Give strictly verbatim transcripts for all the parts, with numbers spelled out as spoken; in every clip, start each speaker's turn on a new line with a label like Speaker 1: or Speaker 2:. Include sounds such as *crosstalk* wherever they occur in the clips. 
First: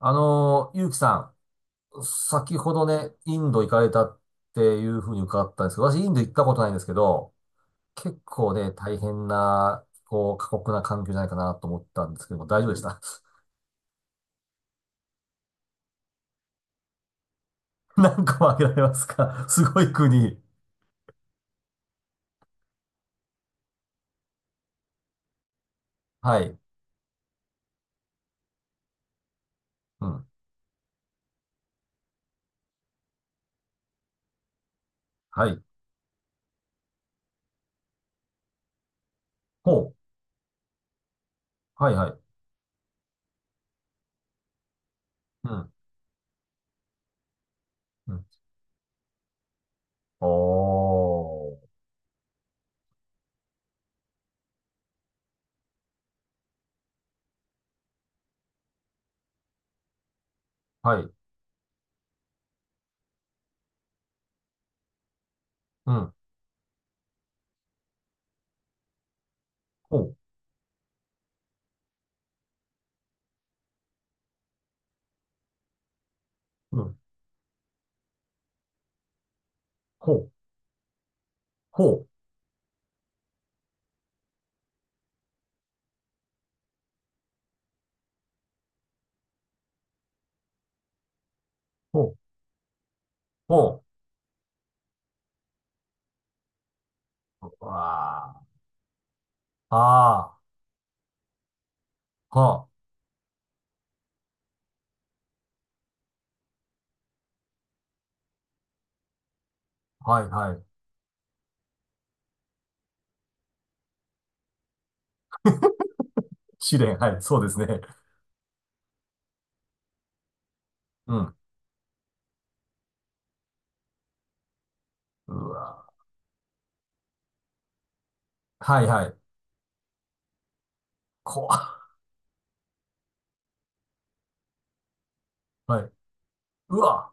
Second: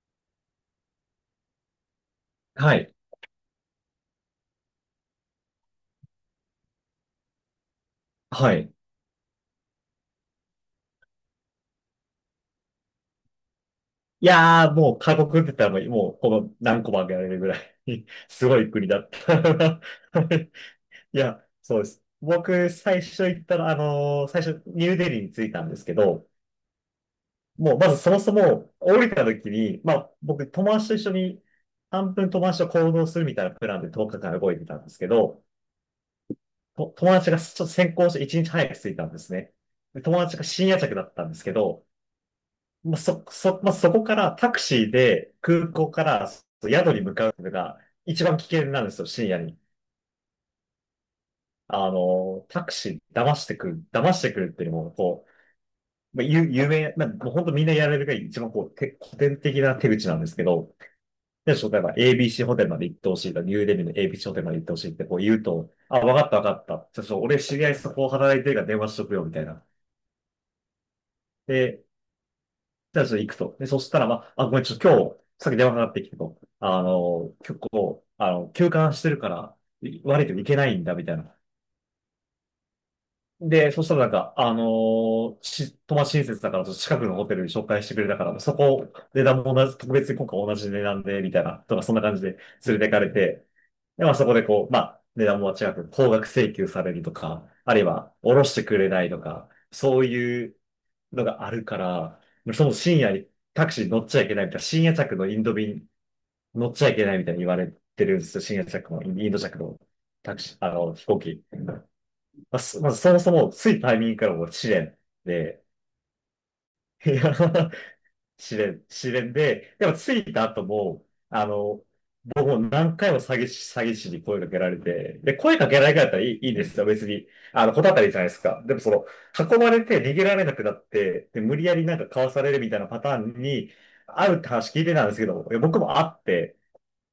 Speaker 1: あのー、ゆうきさん、先ほ
Speaker 2: は
Speaker 1: ど
Speaker 2: い。
Speaker 1: ね、インド行かれたっていうふうに伺ったんですけど、私インド行ったことないんですけど、結構
Speaker 2: は
Speaker 1: ね、
Speaker 2: い。
Speaker 1: 大変な、こう、過酷な環境じゃないかなと思ったんですけども、大丈夫でした？ *laughs*
Speaker 2: いやー、もう過酷って言ったらもう、もうこの何個も挙げられるぐらい *laughs*
Speaker 1: 何個
Speaker 2: す
Speaker 1: も
Speaker 2: ご
Speaker 1: 挙
Speaker 2: い
Speaker 1: げられ
Speaker 2: 国
Speaker 1: ま
Speaker 2: だ
Speaker 1: す
Speaker 2: った。
Speaker 1: か？ *laughs* すごい国。
Speaker 2: *laughs* いや、そうです。僕、最初行ったら、あのー最初、ニューデリーに着いたんですけど、
Speaker 1: はい。
Speaker 2: もう、まずそもそも、降りた時に、ま
Speaker 1: う
Speaker 2: あ、
Speaker 1: ん。
Speaker 2: 僕、友達と一緒に、半分友達と行動するみたいなプランでとおかかん動いてたんですけど、
Speaker 1: はい。
Speaker 2: と友達がちょっと先行していちにち早く着いたんですね。
Speaker 1: ほ
Speaker 2: で
Speaker 1: う。
Speaker 2: 友達が深夜着だったんですけど、
Speaker 1: はいはい。
Speaker 2: まあ、そ、そ、まあ、そこからタクシーで
Speaker 1: う
Speaker 2: 空
Speaker 1: ん。
Speaker 2: 港からそう宿に向かうのが
Speaker 1: う
Speaker 2: 一
Speaker 1: ん。
Speaker 2: 番危険なんですよ、深夜に。
Speaker 1: おー。
Speaker 2: あの、タクシー騙してくる、騙してくるっていうのも、こう、まあ、有、有名、まあ、もう本当みんなやられるが一番こう、て古典的な手口なんですけど、
Speaker 1: はい。
Speaker 2: で、例えば エービーシー ホテルまで行ってほしいとか、ニューデリーの エービーシー ホテルまで行ってほしいってこう言うと、
Speaker 1: う
Speaker 2: あ、
Speaker 1: ん。
Speaker 2: わかったわかった。ちょっと俺知り合いそこ働いてるから電話しとくよ、みたいな。
Speaker 1: ほう。
Speaker 2: で、じゃあちょっと行くと。で、そしたら、まあ、あ、ごめん、ちょっと今日、さっき電話かかってきてと、
Speaker 1: う
Speaker 2: あ
Speaker 1: ん。
Speaker 2: の、結構、あの、休館してるから、い
Speaker 1: ほ
Speaker 2: 悪い
Speaker 1: う。
Speaker 2: けど行けないんだ、みたいな。
Speaker 1: ほう。
Speaker 2: で、そしたらなんか、あのし、友達親切だから、ちょっと近くのホテルに紹介してくれたから、そこ、値段も同じ、特別に今回同じ値段で、みたいな、とか、そん
Speaker 1: ほ
Speaker 2: な感じで
Speaker 1: う。
Speaker 2: 連れてかれて、
Speaker 1: ほ
Speaker 2: で、まあそこでこう、まあ値段も違く高額請求されると
Speaker 1: う。
Speaker 2: か、あるいは
Speaker 1: わ
Speaker 2: 下ろ
Speaker 1: ー。
Speaker 2: してくれないとか、そう
Speaker 1: あ
Speaker 2: いうのがあるから、
Speaker 1: ー。
Speaker 2: そ
Speaker 1: は
Speaker 2: の深夜にタクシー乗っちゃいけないみたいな、深夜着のインド便乗っちゃいけないみたいに言われてるんですよ。深夜着のインド着の
Speaker 1: あ。はい
Speaker 2: タク
Speaker 1: は
Speaker 2: シー、
Speaker 1: い。
Speaker 2: あの、飛行機。まあ、そまずそもそも、ついタイミングからもう試練で、
Speaker 1: 試練。
Speaker 2: *laughs* い
Speaker 1: はい。
Speaker 2: や
Speaker 1: そうですね。
Speaker 2: 試練、試練で、でも着いた後も、
Speaker 1: うん。
Speaker 2: あの、僕も何回も詐欺師、詐欺師に声かけられて、
Speaker 1: う
Speaker 2: で、声かけ
Speaker 1: わ。
Speaker 2: られなかったらいい、いいんですよ、別に。あの、こたたりじゃないですか。でも
Speaker 1: はい
Speaker 2: そ
Speaker 1: は
Speaker 2: の、
Speaker 1: い。
Speaker 2: 囲まれて逃げられなくなって、で、
Speaker 1: こ
Speaker 2: 無理や
Speaker 1: わ。
Speaker 2: りなんかかわされるみたいなパターンに、あうって話聞いてたんですけど、いや僕
Speaker 1: はい。
Speaker 2: も会って、
Speaker 1: うわ。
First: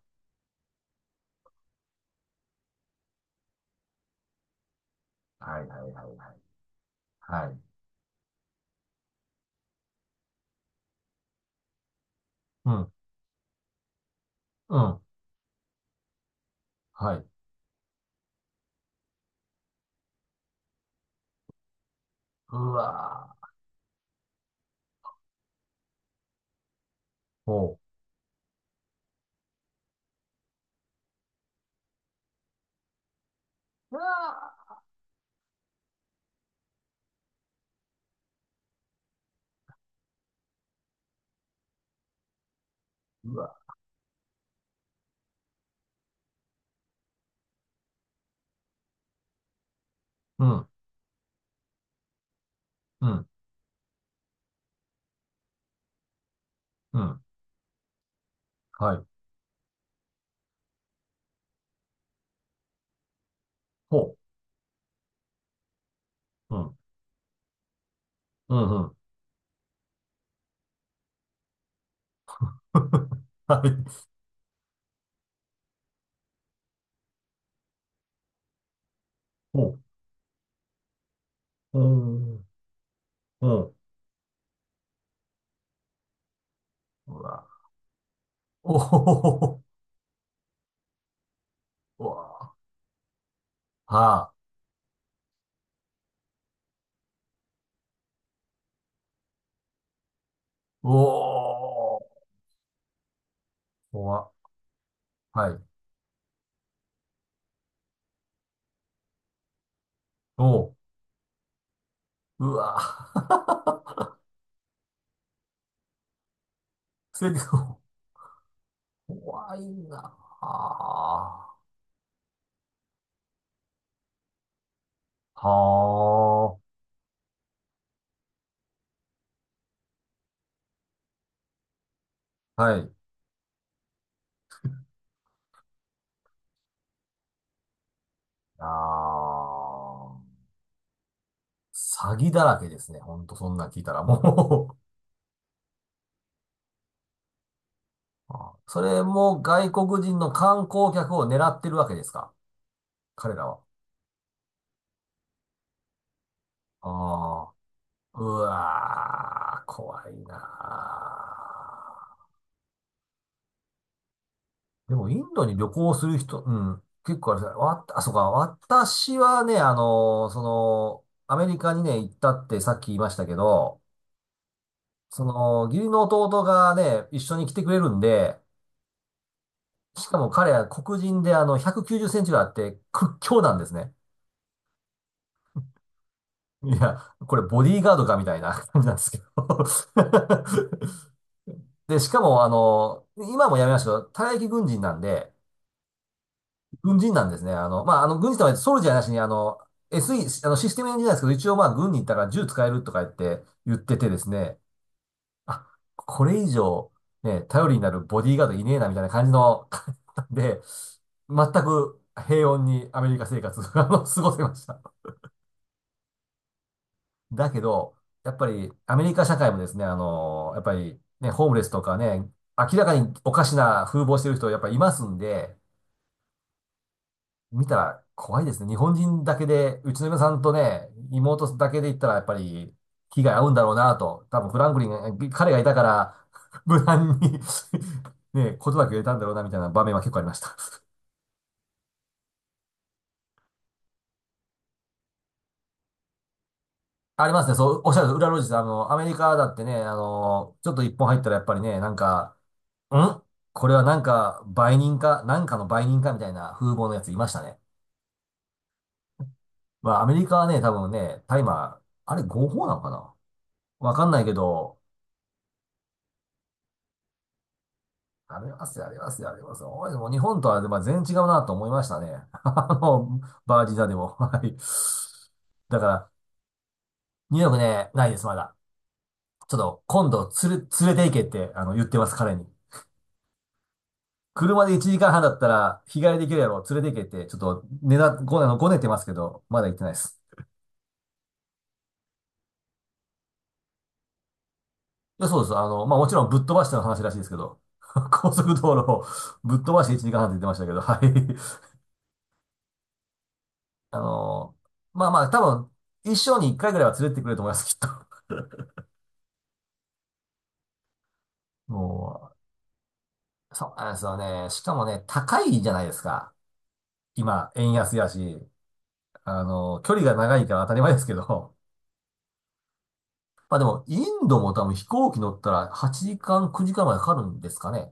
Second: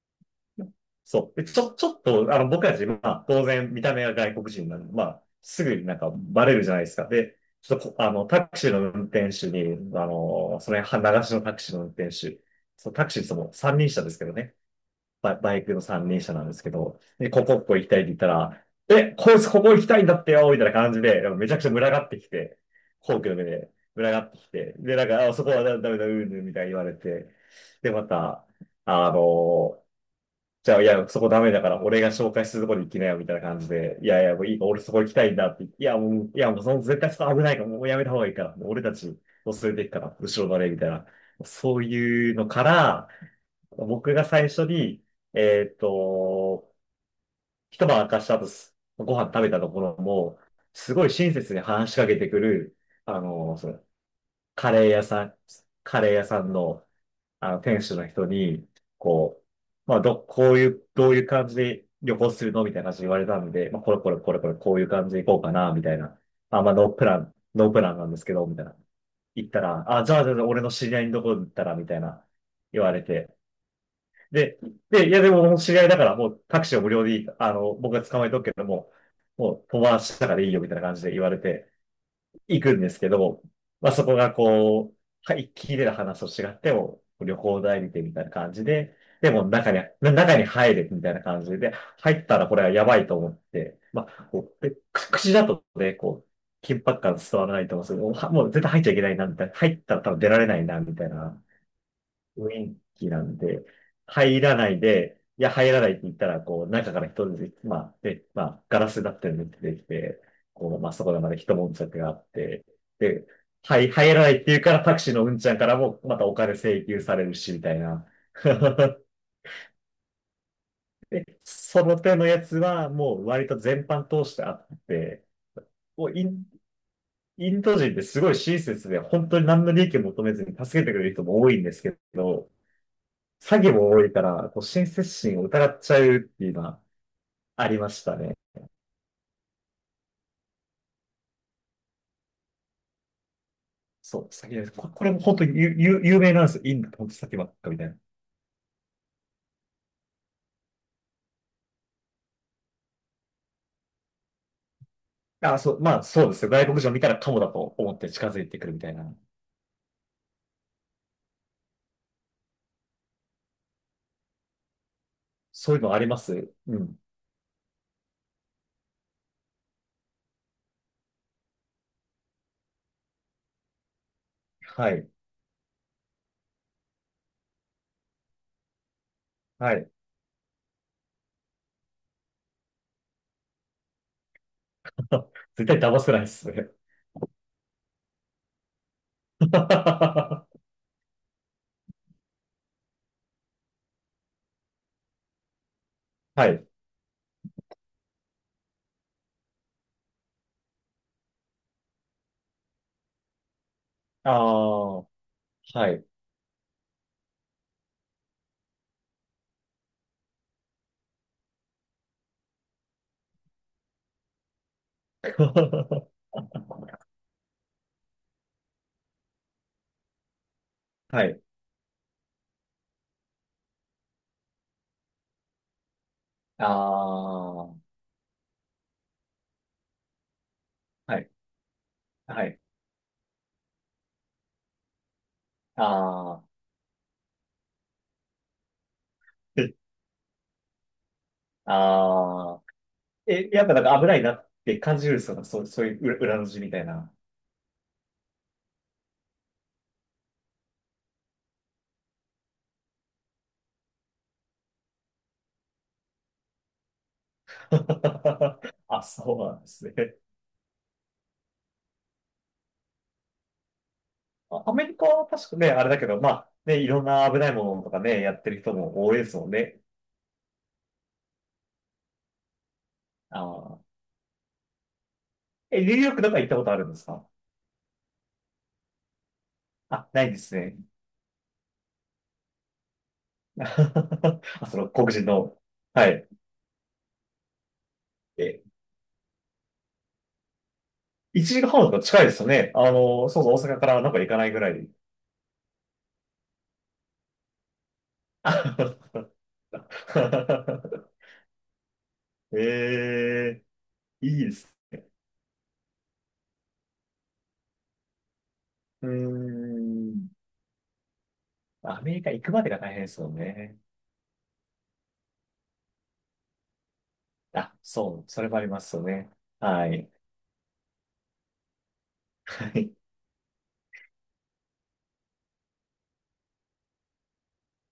Speaker 2: そう。で、ちょ、ちょっと、あの、僕たち、まあ、当然、見た目が外国人なんで、まあ、
Speaker 1: は
Speaker 2: す
Speaker 1: い
Speaker 2: ぐ
Speaker 1: はいは
Speaker 2: に
Speaker 1: い
Speaker 2: なん
Speaker 1: は
Speaker 2: か
Speaker 1: い。
Speaker 2: バレるじゃないですか。で、
Speaker 1: はい。
Speaker 2: ちょっとこ、あの、タクシーの運転手に、あの、それ、は流しのタクシーの運転手、
Speaker 1: う
Speaker 2: そ
Speaker 1: ん。
Speaker 2: う、タクシーそのも三輪車ですけどね。
Speaker 1: うん。
Speaker 2: バ、バイクの三輪車なんですけど、
Speaker 1: はい。
Speaker 2: で、ここ、ここ行きたいって言ったら、え、こいつここ行きたいんだってよみたいな感じで、めちゃくちゃ群がってき
Speaker 1: う
Speaker 2: て、皇居
Speaker 1: わ。
Speaker 2: の目で群がってきて、で、なんか、あ、そこはダメだ、うんぬんみたいに言われて、
Speaker 1: ほ
Speaker 2: で、また、あのじゃあ、いや、そこダメだから、俺が紹介するとこに行きなよ、みたいな感じ
Speaker 1: う。う
Speaker 2: で、いやいや、もういいか、
Speaker 1: わ。
Speaker 2: 俺そこ行きたいんだって言って、いや、もう、いや、もうその絶対そこ危ないから、もうやめた方がいいから、もう俺たちを連れて行くから、後ろバレ、みたいな。そういうのから、
Speaker 1: うわ。
Speaker 2: 僕が最初に、えっと、一晩明かした後、すご飯食べたところも、
Speaker 1: うん。
Speaker 2: すごい親切に話しかけてくる、
Speaker 1: う
Speaker 2: あ
Speaker 1: ん。
Speaker 2: の、その、カレー屋さん、カレー屋さんの
Speaker 1: うん。
Speaker 2: あの、店主の人に、
Speaker 1: はい。
Speaker 2: こう、まあ、ど、こういう、どういう感じで旅行するのみたいな感じで言われたんで、まあ、これ
Speaker 1: ほ
Speaker 2: これこれこれ、こういう感じで行こうかな、みたいな。
Speaker 1: う。う
Speaker 2: あ、まあ、
Speaker 1: ん。
Speaker 2: ノープラン、ノープランなんですけど、
Speaker 1: う
Speaker 2: みたいな。
Speaker 1: ん。うん。
Speaker 2: 行ったら、あ、じゃあ、じゃあ、じゃあ俺の知り合いのところに行ったら、みたいな、言われ
Speaker 1: *laughs*
Speaker 2: て。
Speaker 1: はい。
Speaker 2: で、で、いや、でも、もう知り合いだから、もうタクシーを無料でいい、あの、僕が捕まえとくけども、も
Speaker 1: ほ
Speaker 2: う、友
Speaker 1: う。
Speaker 2: 達だからいいよ、みたいな感じで言われて。
Speaker 1: ほう。
Speaker 2: 行くんですけど、
Speaker 1: ほう。
Speaker 2: まあそこがこう、はい、聞いてた話と違っても、
Speaker 1: う
Speaker 2: 旅
Speaker 1: わ。
Speaker 2: 行代理店みたいな感じ
Speaker 1: お
Speaker 2: で、
Speaker 1: ほほ
Speaker 2: で
Speaker 1: ほ
Speaker 2: も
Speaker 1: ほ。
Speaker 2: 中に、中に入れみたいな感じで、
Speaker 1: う
Speaker 2: 入ったら
Speaker 1: わ。
Speaker 2: これはやばいと思って、
Speaker 1: は
Speaker 2: まあ、
Speaker 1: あ。
Speaker 2: こう、でく口だとね、こう、緊迫感伝わらないと思うんですけど、はもう絶対入っちゃいけないな、みたいな。入ったら多分出られないな、
Speaker 1: お
Speaker 2: みたいな
Speaker 1: ー。
Speaker 2: 雰囲気なんで、
Speaker 1: こわ。
Speaker 2: 入らないで、い
Speaker 1: は
Speaker 2: や、
Speaker 1: い。
Speaker 2: 入らないって言ったら、こう、中から人で、まあ、で、まあ、ガラスだったりで出てきて、
Speaker 1: お
Speaker 2: こ
Speaker 1: う。
Speaker 2: う、まあ、そこでまで一悶着があっ
Speaker 1: う
Speaker 2: て、で、はい、
Speaker 1: わ。*laughs*
Speaker 2: 入らないって言うからタクシーのうんちゃんからも、またお金請求され
Speaker 1: せ
Speaker 2: る
Speaker 1: り
Speaker 2: し、
Speaker 1: ふ。
Speaker 2: みたい
Speaker 1: *laughs*。
Speaker 2: な。*laughs*
Speaker 1: 怖いな
Speaker 2: で、
Speaker 1: あ…
Speaker 2: その手のやつは、もう割と全般通してあって、
Speaker 1: は
Speaker 2: もうイン、インド人ってすごい親切で、本当に何の利益を求めずに助けてくれる人も多いんですけど、
Speaker 1: あ。はい。
Speaker 2: 詐欺も多いから、こう、親切心を疑っちゃうっていうのはありましたね。
Speaker 1: あ。ああ。詐欺だらけですね。ほんと、そんなん聞いたら
Speaker 2: そう、詐欺で
Speaker 1: も
Speaker 2: す。
Speaker 1: う。
Speaker 2: ここれも本当に有、有有名なんですよ。インド本当詐欺ばっかみたい
Speaker 1: *laughs* あー、それも外国人の観光客を狙ってるわけですか、彼らは？
Speaker 2: な。あ、そう、まあそうですよ。外国人を見たらカモだ
Speaker 1: ああ。
Speaker 2: と思って
Speaker 1: う
Speaker 2: 近づいてくるみたいな。
Speaker 1: わー、怖いなー。でも、インドに旅
Speaker 2: そういう
Speaker 1: 行
Speaker 2: のあ
Speaker 1: す
Speaker 2: り
Speaker 1: る
Speaker 2: ま
Speaker 1: 人、
Speaker 2: す
Speaker 1: う
Speaker 2: う
Speaker 1: ん、
Speaker 2: ん。
Speaker 1: 結構あれですねわ、あ、そうか、私はね、あのーその、アメリカにね、行ったってさっき言いましたけど、
Speaker 2: はい。
Speaker 1: その、義理の弟がね、一緒に来てくれるんで、
Speaker 2: はい。
Speaker 1: しかも彼は黒人であのひゃくきゅうじゅっセンチがあって屈強なんですね。
Speaker 2: *laughs* 絶対騙せないっすね。
Speaker 1: いや、これボディーガードかみたいな感じなんですけど。
Speaker 2: *laughs* は
Speaker 1: *laughs* で、しかもあの、今もやめましたけど、退役軍人なんで、
Speaker 2: い。
Speaker 1: 軍人なんですね。あの、まあ、あの、軍人とはソルジャーなしにあの、エスイー、あの、システムエンジニアですけど、一応まあ、軍に行ったから銃使えるとか言って言っててです
Speaker 2: あ
Speaker 1: ね、
Speaker 2: あ、は
Speaker 1: あ、
Speaker 2: い。
Speaker 1: これ以上、ね、頼りになるボディーガードいねえなみたいな感じの方で、全く平穏にアメリカ生活をあの過ごせました。
Speaker 2: *laughs*
Speaker 1: だけど、やっぱりアメリカ社会もですね、あの、やっぱり
Speaker 2: は
Speaker 1: ね、
Speaker 2: い。
Speaker 1: ホームレスとかね、明らかにおかしな風貌してる人やっぱりいますんで、
Speaker 2: ああ、
Speaker 1: 見た
Speaker 2: は
Speaker 1: ら怖いですね。日本人だけで、うちの嫁さんとね、
Speaker 2: い。
Speaker 1: 妹だけで言ったらやっぱ
Speaker 2: はい。
Speaker 1: り被害合うんだろうなと。多分フランクリンが、彼がいたから、
Speaker 2: あ
Speaker 1: *laughs* 無難に *laughs* ね、ことだけ言えたんだろうなみたいな場面は結構ありました。
Speaker 2: あ、*laughs* ああ。え、やっぱなんか危ないなって感じるんですよ。そう、そういう裏裏の字みたいな。
Speaker 1: ありますね。そう、おっしゃる、裏路地さん、あの、アメリカだってね、あの、ちょっと一本入ったらやっぱりね、なんか、ん、これはなんか、売人か、なんかの売人かみたいな風貌のやついましたね。
Speaker 2: *laughs* あ、そうなんです
Speaker 1: まあ、アメ
Speaker 2: ね。
Speaker 1: リカはね、多分ね、大麻、あれ合法なのかな、わかんないけ
Speaker 2: あア
Speaker 1: ど、
Speaker 2: メリカは確かね、あれだけど、まあ、ね、いろんな危ないものとかね、や
Speaker 1: あ
Speaker 2: っ
Speaker 1: り
Speaker 2: てる
Speaker 1: ま
Speaker 2: 人
Speaker 1: すよ、あり
Speaker 2: も
Speaker 1: ま
Speaker 2: 多い
Speaker 1: す
Speaker 2: で
Speaker 1: よ、あ
Speaker 2: す
Speaker 1: り
Speaker 2: もん
Speaker 1: ますよ。
Speaker 2: ね。
Speaker 1: おい、もう日本とは、まあ、全然違うなと思いましたね。*laughs* あの、
Speaker 2: あ
Speaker 1: バージニアで
Speaker 2: あ。
Speaker 1: も。はい。だ
Speaker 2: え、
Speaker 1: か
Speaker 2: ニューヨ
Speaker 1: ら、
Speaker 2: ークとか行ったことあるんですか？
Speaker 1: ニューヨークね、ないです、まだ。ちょっと、
Speaker 2: あ、
Speaker 1: 今
Speaker 2: な
Speaker 1: 度、
Speaker 2: いで
Speaker 1: つ
Speaker 2: す
Speaker 1: れ、
Speaker 2: ね。
Speaker 1: 連れて行けって、あの、言ってます、彼に。
Speaker 2: *laughs*
Speaker 1: 車
Speaker 2: あ、
Speaker 1: で
Speaker 2: その
Speaker 1: 1時
Speaker 2: 黒
Speaker 1: 間半
Speaker 2: 人
Speaker 1: だった
Speaker 2: の。
Speaker 1: ら、日
Speaker 2: は
Speaker 1: 帰りで
Speaker 2: い。
Speaker 1: きるやろ、連れて行けって、ちょっと、ねだ、ご、あの、
Speaker 2: え、
Speaker 1: ごねてますけど、まだ行ってないです。
Speaker 2: いちじかんはんとか近いですよね。あの、そうそう、大阪からなんか行かないぐらい。
Speaker 1: いや、そうです。あの、まあ、もちろんぶっ飛ばしての話らしいですけど、*laughs* 高速道路を
Speaker 2: *laughs*
Speaker 1: ぶっ飛ばしていち、時間半って言ってましたけど、はい。
Speaker 2: ええ、
Speaker 1: あ
Speaker 2: いいで
Speaker 1: の、
Speaker 2: す。
Speaker 1: まあまあ、多分、一生に一回ぐらいは連れてってくれると思います、きっと。
Speaker 2: うーん。
Speaker 1: *laughs*
Speaker 2: アメリ
Speaker 1: も
Speaker 2: カ行くまでが大変ですよ
Speaker 1: う、そう
Speaker 2: ね。
Speaker 1: なんですよね。しかもね、高いじゃないですか。今、円
Speaker 2: あ、
Speaker 1: 安や
Speaker 2: そう、
Speaker 1: し、
Speaker 2: それもありますよね。
Speaker 1: あの、
Speaker 2: は
Speaker 1: 距離
Speaker 2: い。
Speaker 1: が長いから当たり前ですけど。
Speaker 2: はい。
Speaker 1: *laughs* まあでも、インドも多分飛行機乗ったらはちじかん、くじかんまでかかるんですかね。なん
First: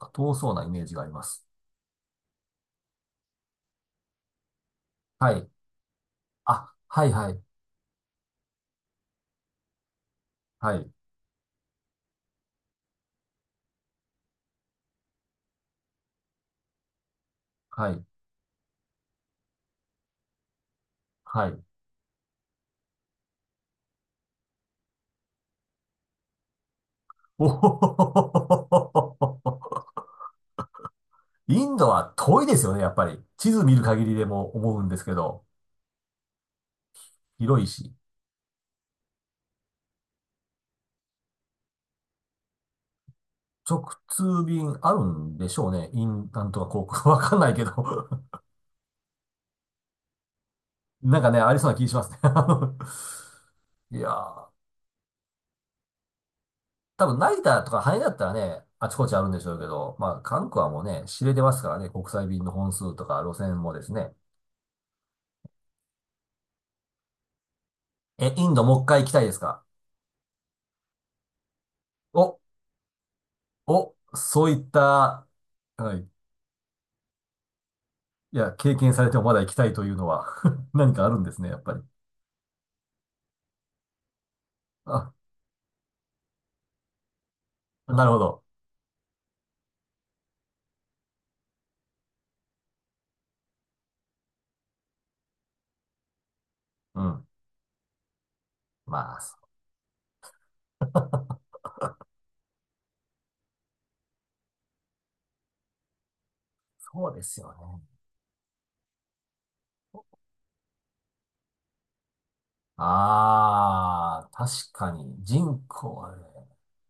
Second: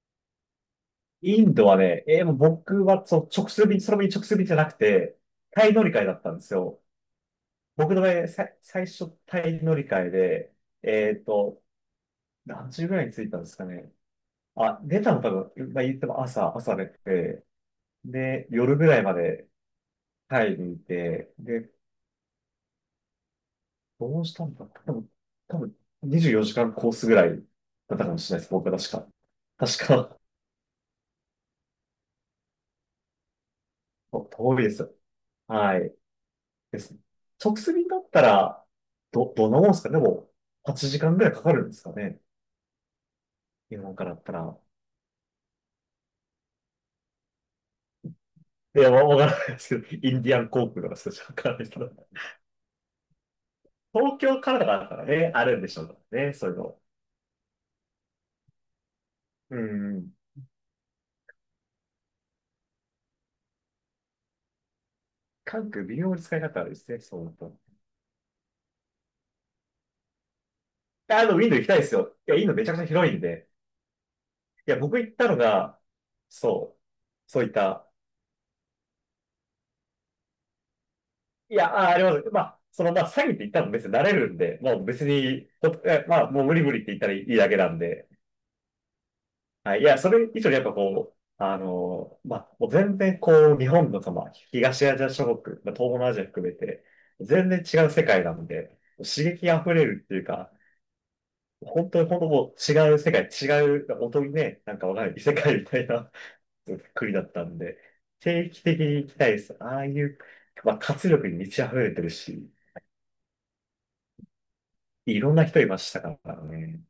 Speaker 1: か遠そうなイメージがありま
Speaker 2: イ
Speaker 1: す。
Speaker 2: ンドはね、えーもう僕はそう直通便、その便直通便じゃなくて、
Speaker 1: はい。
Speaker 2: タイ乗り換えだったんです
Speaker 1: あ、
Speaker 2: よ。
Speaker 1: はいはい。
Speaker 2: 僕の場合、さ、最初タイ乗り換えで、
Speaker 1: はい。
Speaker 2: えっと、何時ぐらいに着いたんですかね。あ、出たの多分、まあ、言っても朝、朝出て、
Speaker 1: はい。
Speaker 2: で、夜ぐらいまでタイにいて、
Speaker 1: はい。
Speaker 2: で、どうしたんだ多分、多分にじゅうよじかんコースぐらいだったか
Speaker 1: お
Speaker 2: もしれないです。僕は確か。確
Speaker 1: ー。
Speaker 2: か
Speaker 1: *laughs* インドは遠いですよね、やっぱり。地図見る限り
Speaker 2: お
Speaker 1: でも
Speaker 2: 遠いで
Speaker 1: 思うん
Speaker 2: す。
Speaker 1: ですけど、
Speaker 2: はい。です。直
Speaker 1: 広い
Speaker 2: 通便
Speaker 1: し。
Speaker 2: だったら、ど、どんなもんですかね。でも、はちじかんぐらいかかるんですかね。日
Speaker 1: 直
Speaker 2: 本からだった
Speaker 1: 通
Speaker 2: ら。
Speaker 1: 便あるんでしょうね。イン、なんとか航空。*laughs* わかんないけど。 *laughs*。
Speaker 2: いや、わわからないですけど、インディアン航空とかそうい
Speaker 1: な
Speaker 2: う
Speaker 1: ん
Speaker 2: の
Speaker 1: か
Speaker 2: わ
Speaker 1: ね、
Speaker 2: か
Speaker 1: あり
Speaker 2: らな
Speaker 1: そ
Speaker 2: い
Speaker 1: うな
Speaker 2: け
Speaker 1: 気
Speaker 2: ど、
Speaker 1: しますね。*laughs* あの、いや
Speaker 2: 東京
Speaker 1: ー、
Speaker 2: からだからね、あるんでしょうからね、そういうの。
Speaker 1: 多分成田とか羽田だったらね、あちこちあるんでしょ
Speaker 2: う
Speaker 1: うけど、
Speaker 2: ん。
Speaker 1: まあ、韓国はもうね、知れてますからね、国際便の本数とか路線もですね。
Speaker 2: 関空微妙に使い方あるですね、そうなると。
Speaker 1: え、インドもう一回行きたいですか？
Speaker 2: あの、ウィンドウ行きたいですよ。いや、
Speaker 1: お、
Speaker 2: インドめちゃくちゃ広いんで。
Speaker 1: お、そういっ
Speaker 2: いや、僕行っ
Speaker 1: た、
Speaker 2: たのが、
Speaker 1: はい。
Speaker 2: そう、そういった
Speaker 1: いや、経験されてもまだ行きたいというのは *laughs* 何かあるんですね、
Speaker 2: い
Speaker 1: やっ
Speaker 2: や、
Speaker 1: ぱり。
Speaker 2: あ、あります。まあ、その、まあ、詐欺って言ったら別に慣れるんで、もう別
Speaker 1: あ、
Speaker 2: に、ほえまあ、もう無理無理って言ったらいいだけなん
Speaker 1: な
Speaker 2: で、
Speaker 1: るほど。
Speaker 2: はい。いや、それ以上にやっぱこう、あの、まあ、もう全然こう、日本のその、東アジア諸国、まあ、東南アジア含めて、
Speaker 1: うん。
Speaker 2: 全然違う世界なんで、
Speaker 1: まあ、
Speaker 2: 刺
Speaker 1: そ
Speaker 2: 激あふれるっていうか、本当に本当もう違う世界、違う、本当にね、なんかわかんない異世界みたいな *laughs*
Speaker 1: そ
Speaker 2: 国
Speaker 1: う
Speaker 2: だ
Speaker 1: で
Speaker 2: っ
Speaker 1: す
Speaker 2: た
Speaker 1: よ
Speaker 2: んで、
Speaker 1: ね。
Speaker 2: 定期的に行きたいです。ああいう、まあ、活力に満ち溢れてるし、
Speaker 1: ああ、確か
Speaker 2: い
Speaker 1: に
Speaker 2: ろんな人
Speaker 1: 人
Speaker 2: いまし
Speaker 1: 口
Speaker 2: た
Speaker 1: は
Speaker 2: か
Speaker 1: ね、
Speaker 2: らね。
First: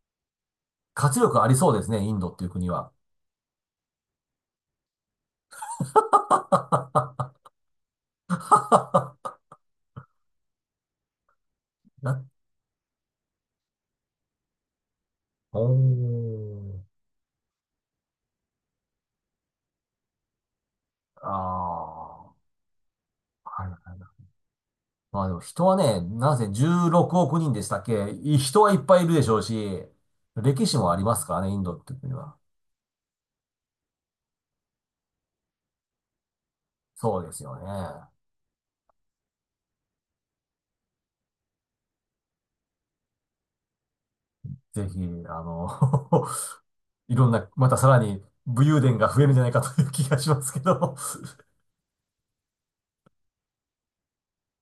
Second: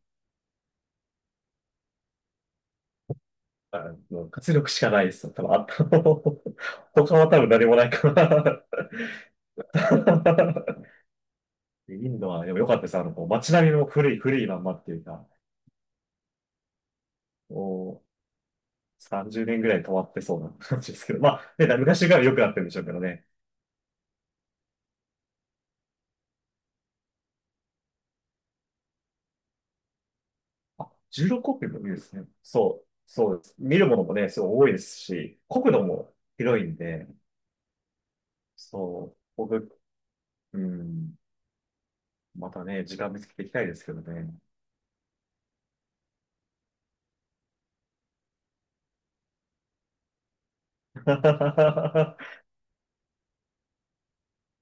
Speaker 1: 活力ありそうですね、インドっていう国は。
Speaker 2: あの、活力しかないですよ。多分、あと *laughs* 他は
Speaker 1: *laughs*
Speaker 2: 多分何もないから。*laughs* イン
Speaker 1: な、
Speaker 2: ドは、でも良かったです。あの、こう街並みも古い、古いまんまっていうか、
Speaker 1: おー。
Speaker 2: もうさんじゅうねんぐらい止まってそうな *laughs* 感じですけど、
Speaker 1: あ
Speaker 2: まあ、ね、昔から
Speaker 1: あ、
Speaker 2: 良くなってるんでしょうけどね。
Speaker 1: はいはいはい。まあでも人はね、なぜじゅうろくおく人でしたっけ、い、人はいっぱいいるでしょうし、歴史も
Speaker 2: あ、
Speaker 1: ありますからね、イ
Speaker 2: じゅうろく
Speaker 1: ン
Speaker 2: 国
Speaker 1: ド
Speaker 2: もい
Speaker 1: って
Speaker 2: い
Speaker 1: い
Speaker 2: で
Speaker 1: う国
Speaker 2: すね。
Speaker 1: は。
Speaker 2: そう、そうです。見るものもね、すごい多いですし、国土も広いんで、
Speaker 1: そうですよね。
Speaker 2: そう、僕、うん、またね、時間見つけていきたいですけどね。
Speaker 1: ぜひ、あの、*laughs* いろんな、またさらに武勇伝が増えるんじゃないかという気がしますけども。
Speaker 2: *laughs*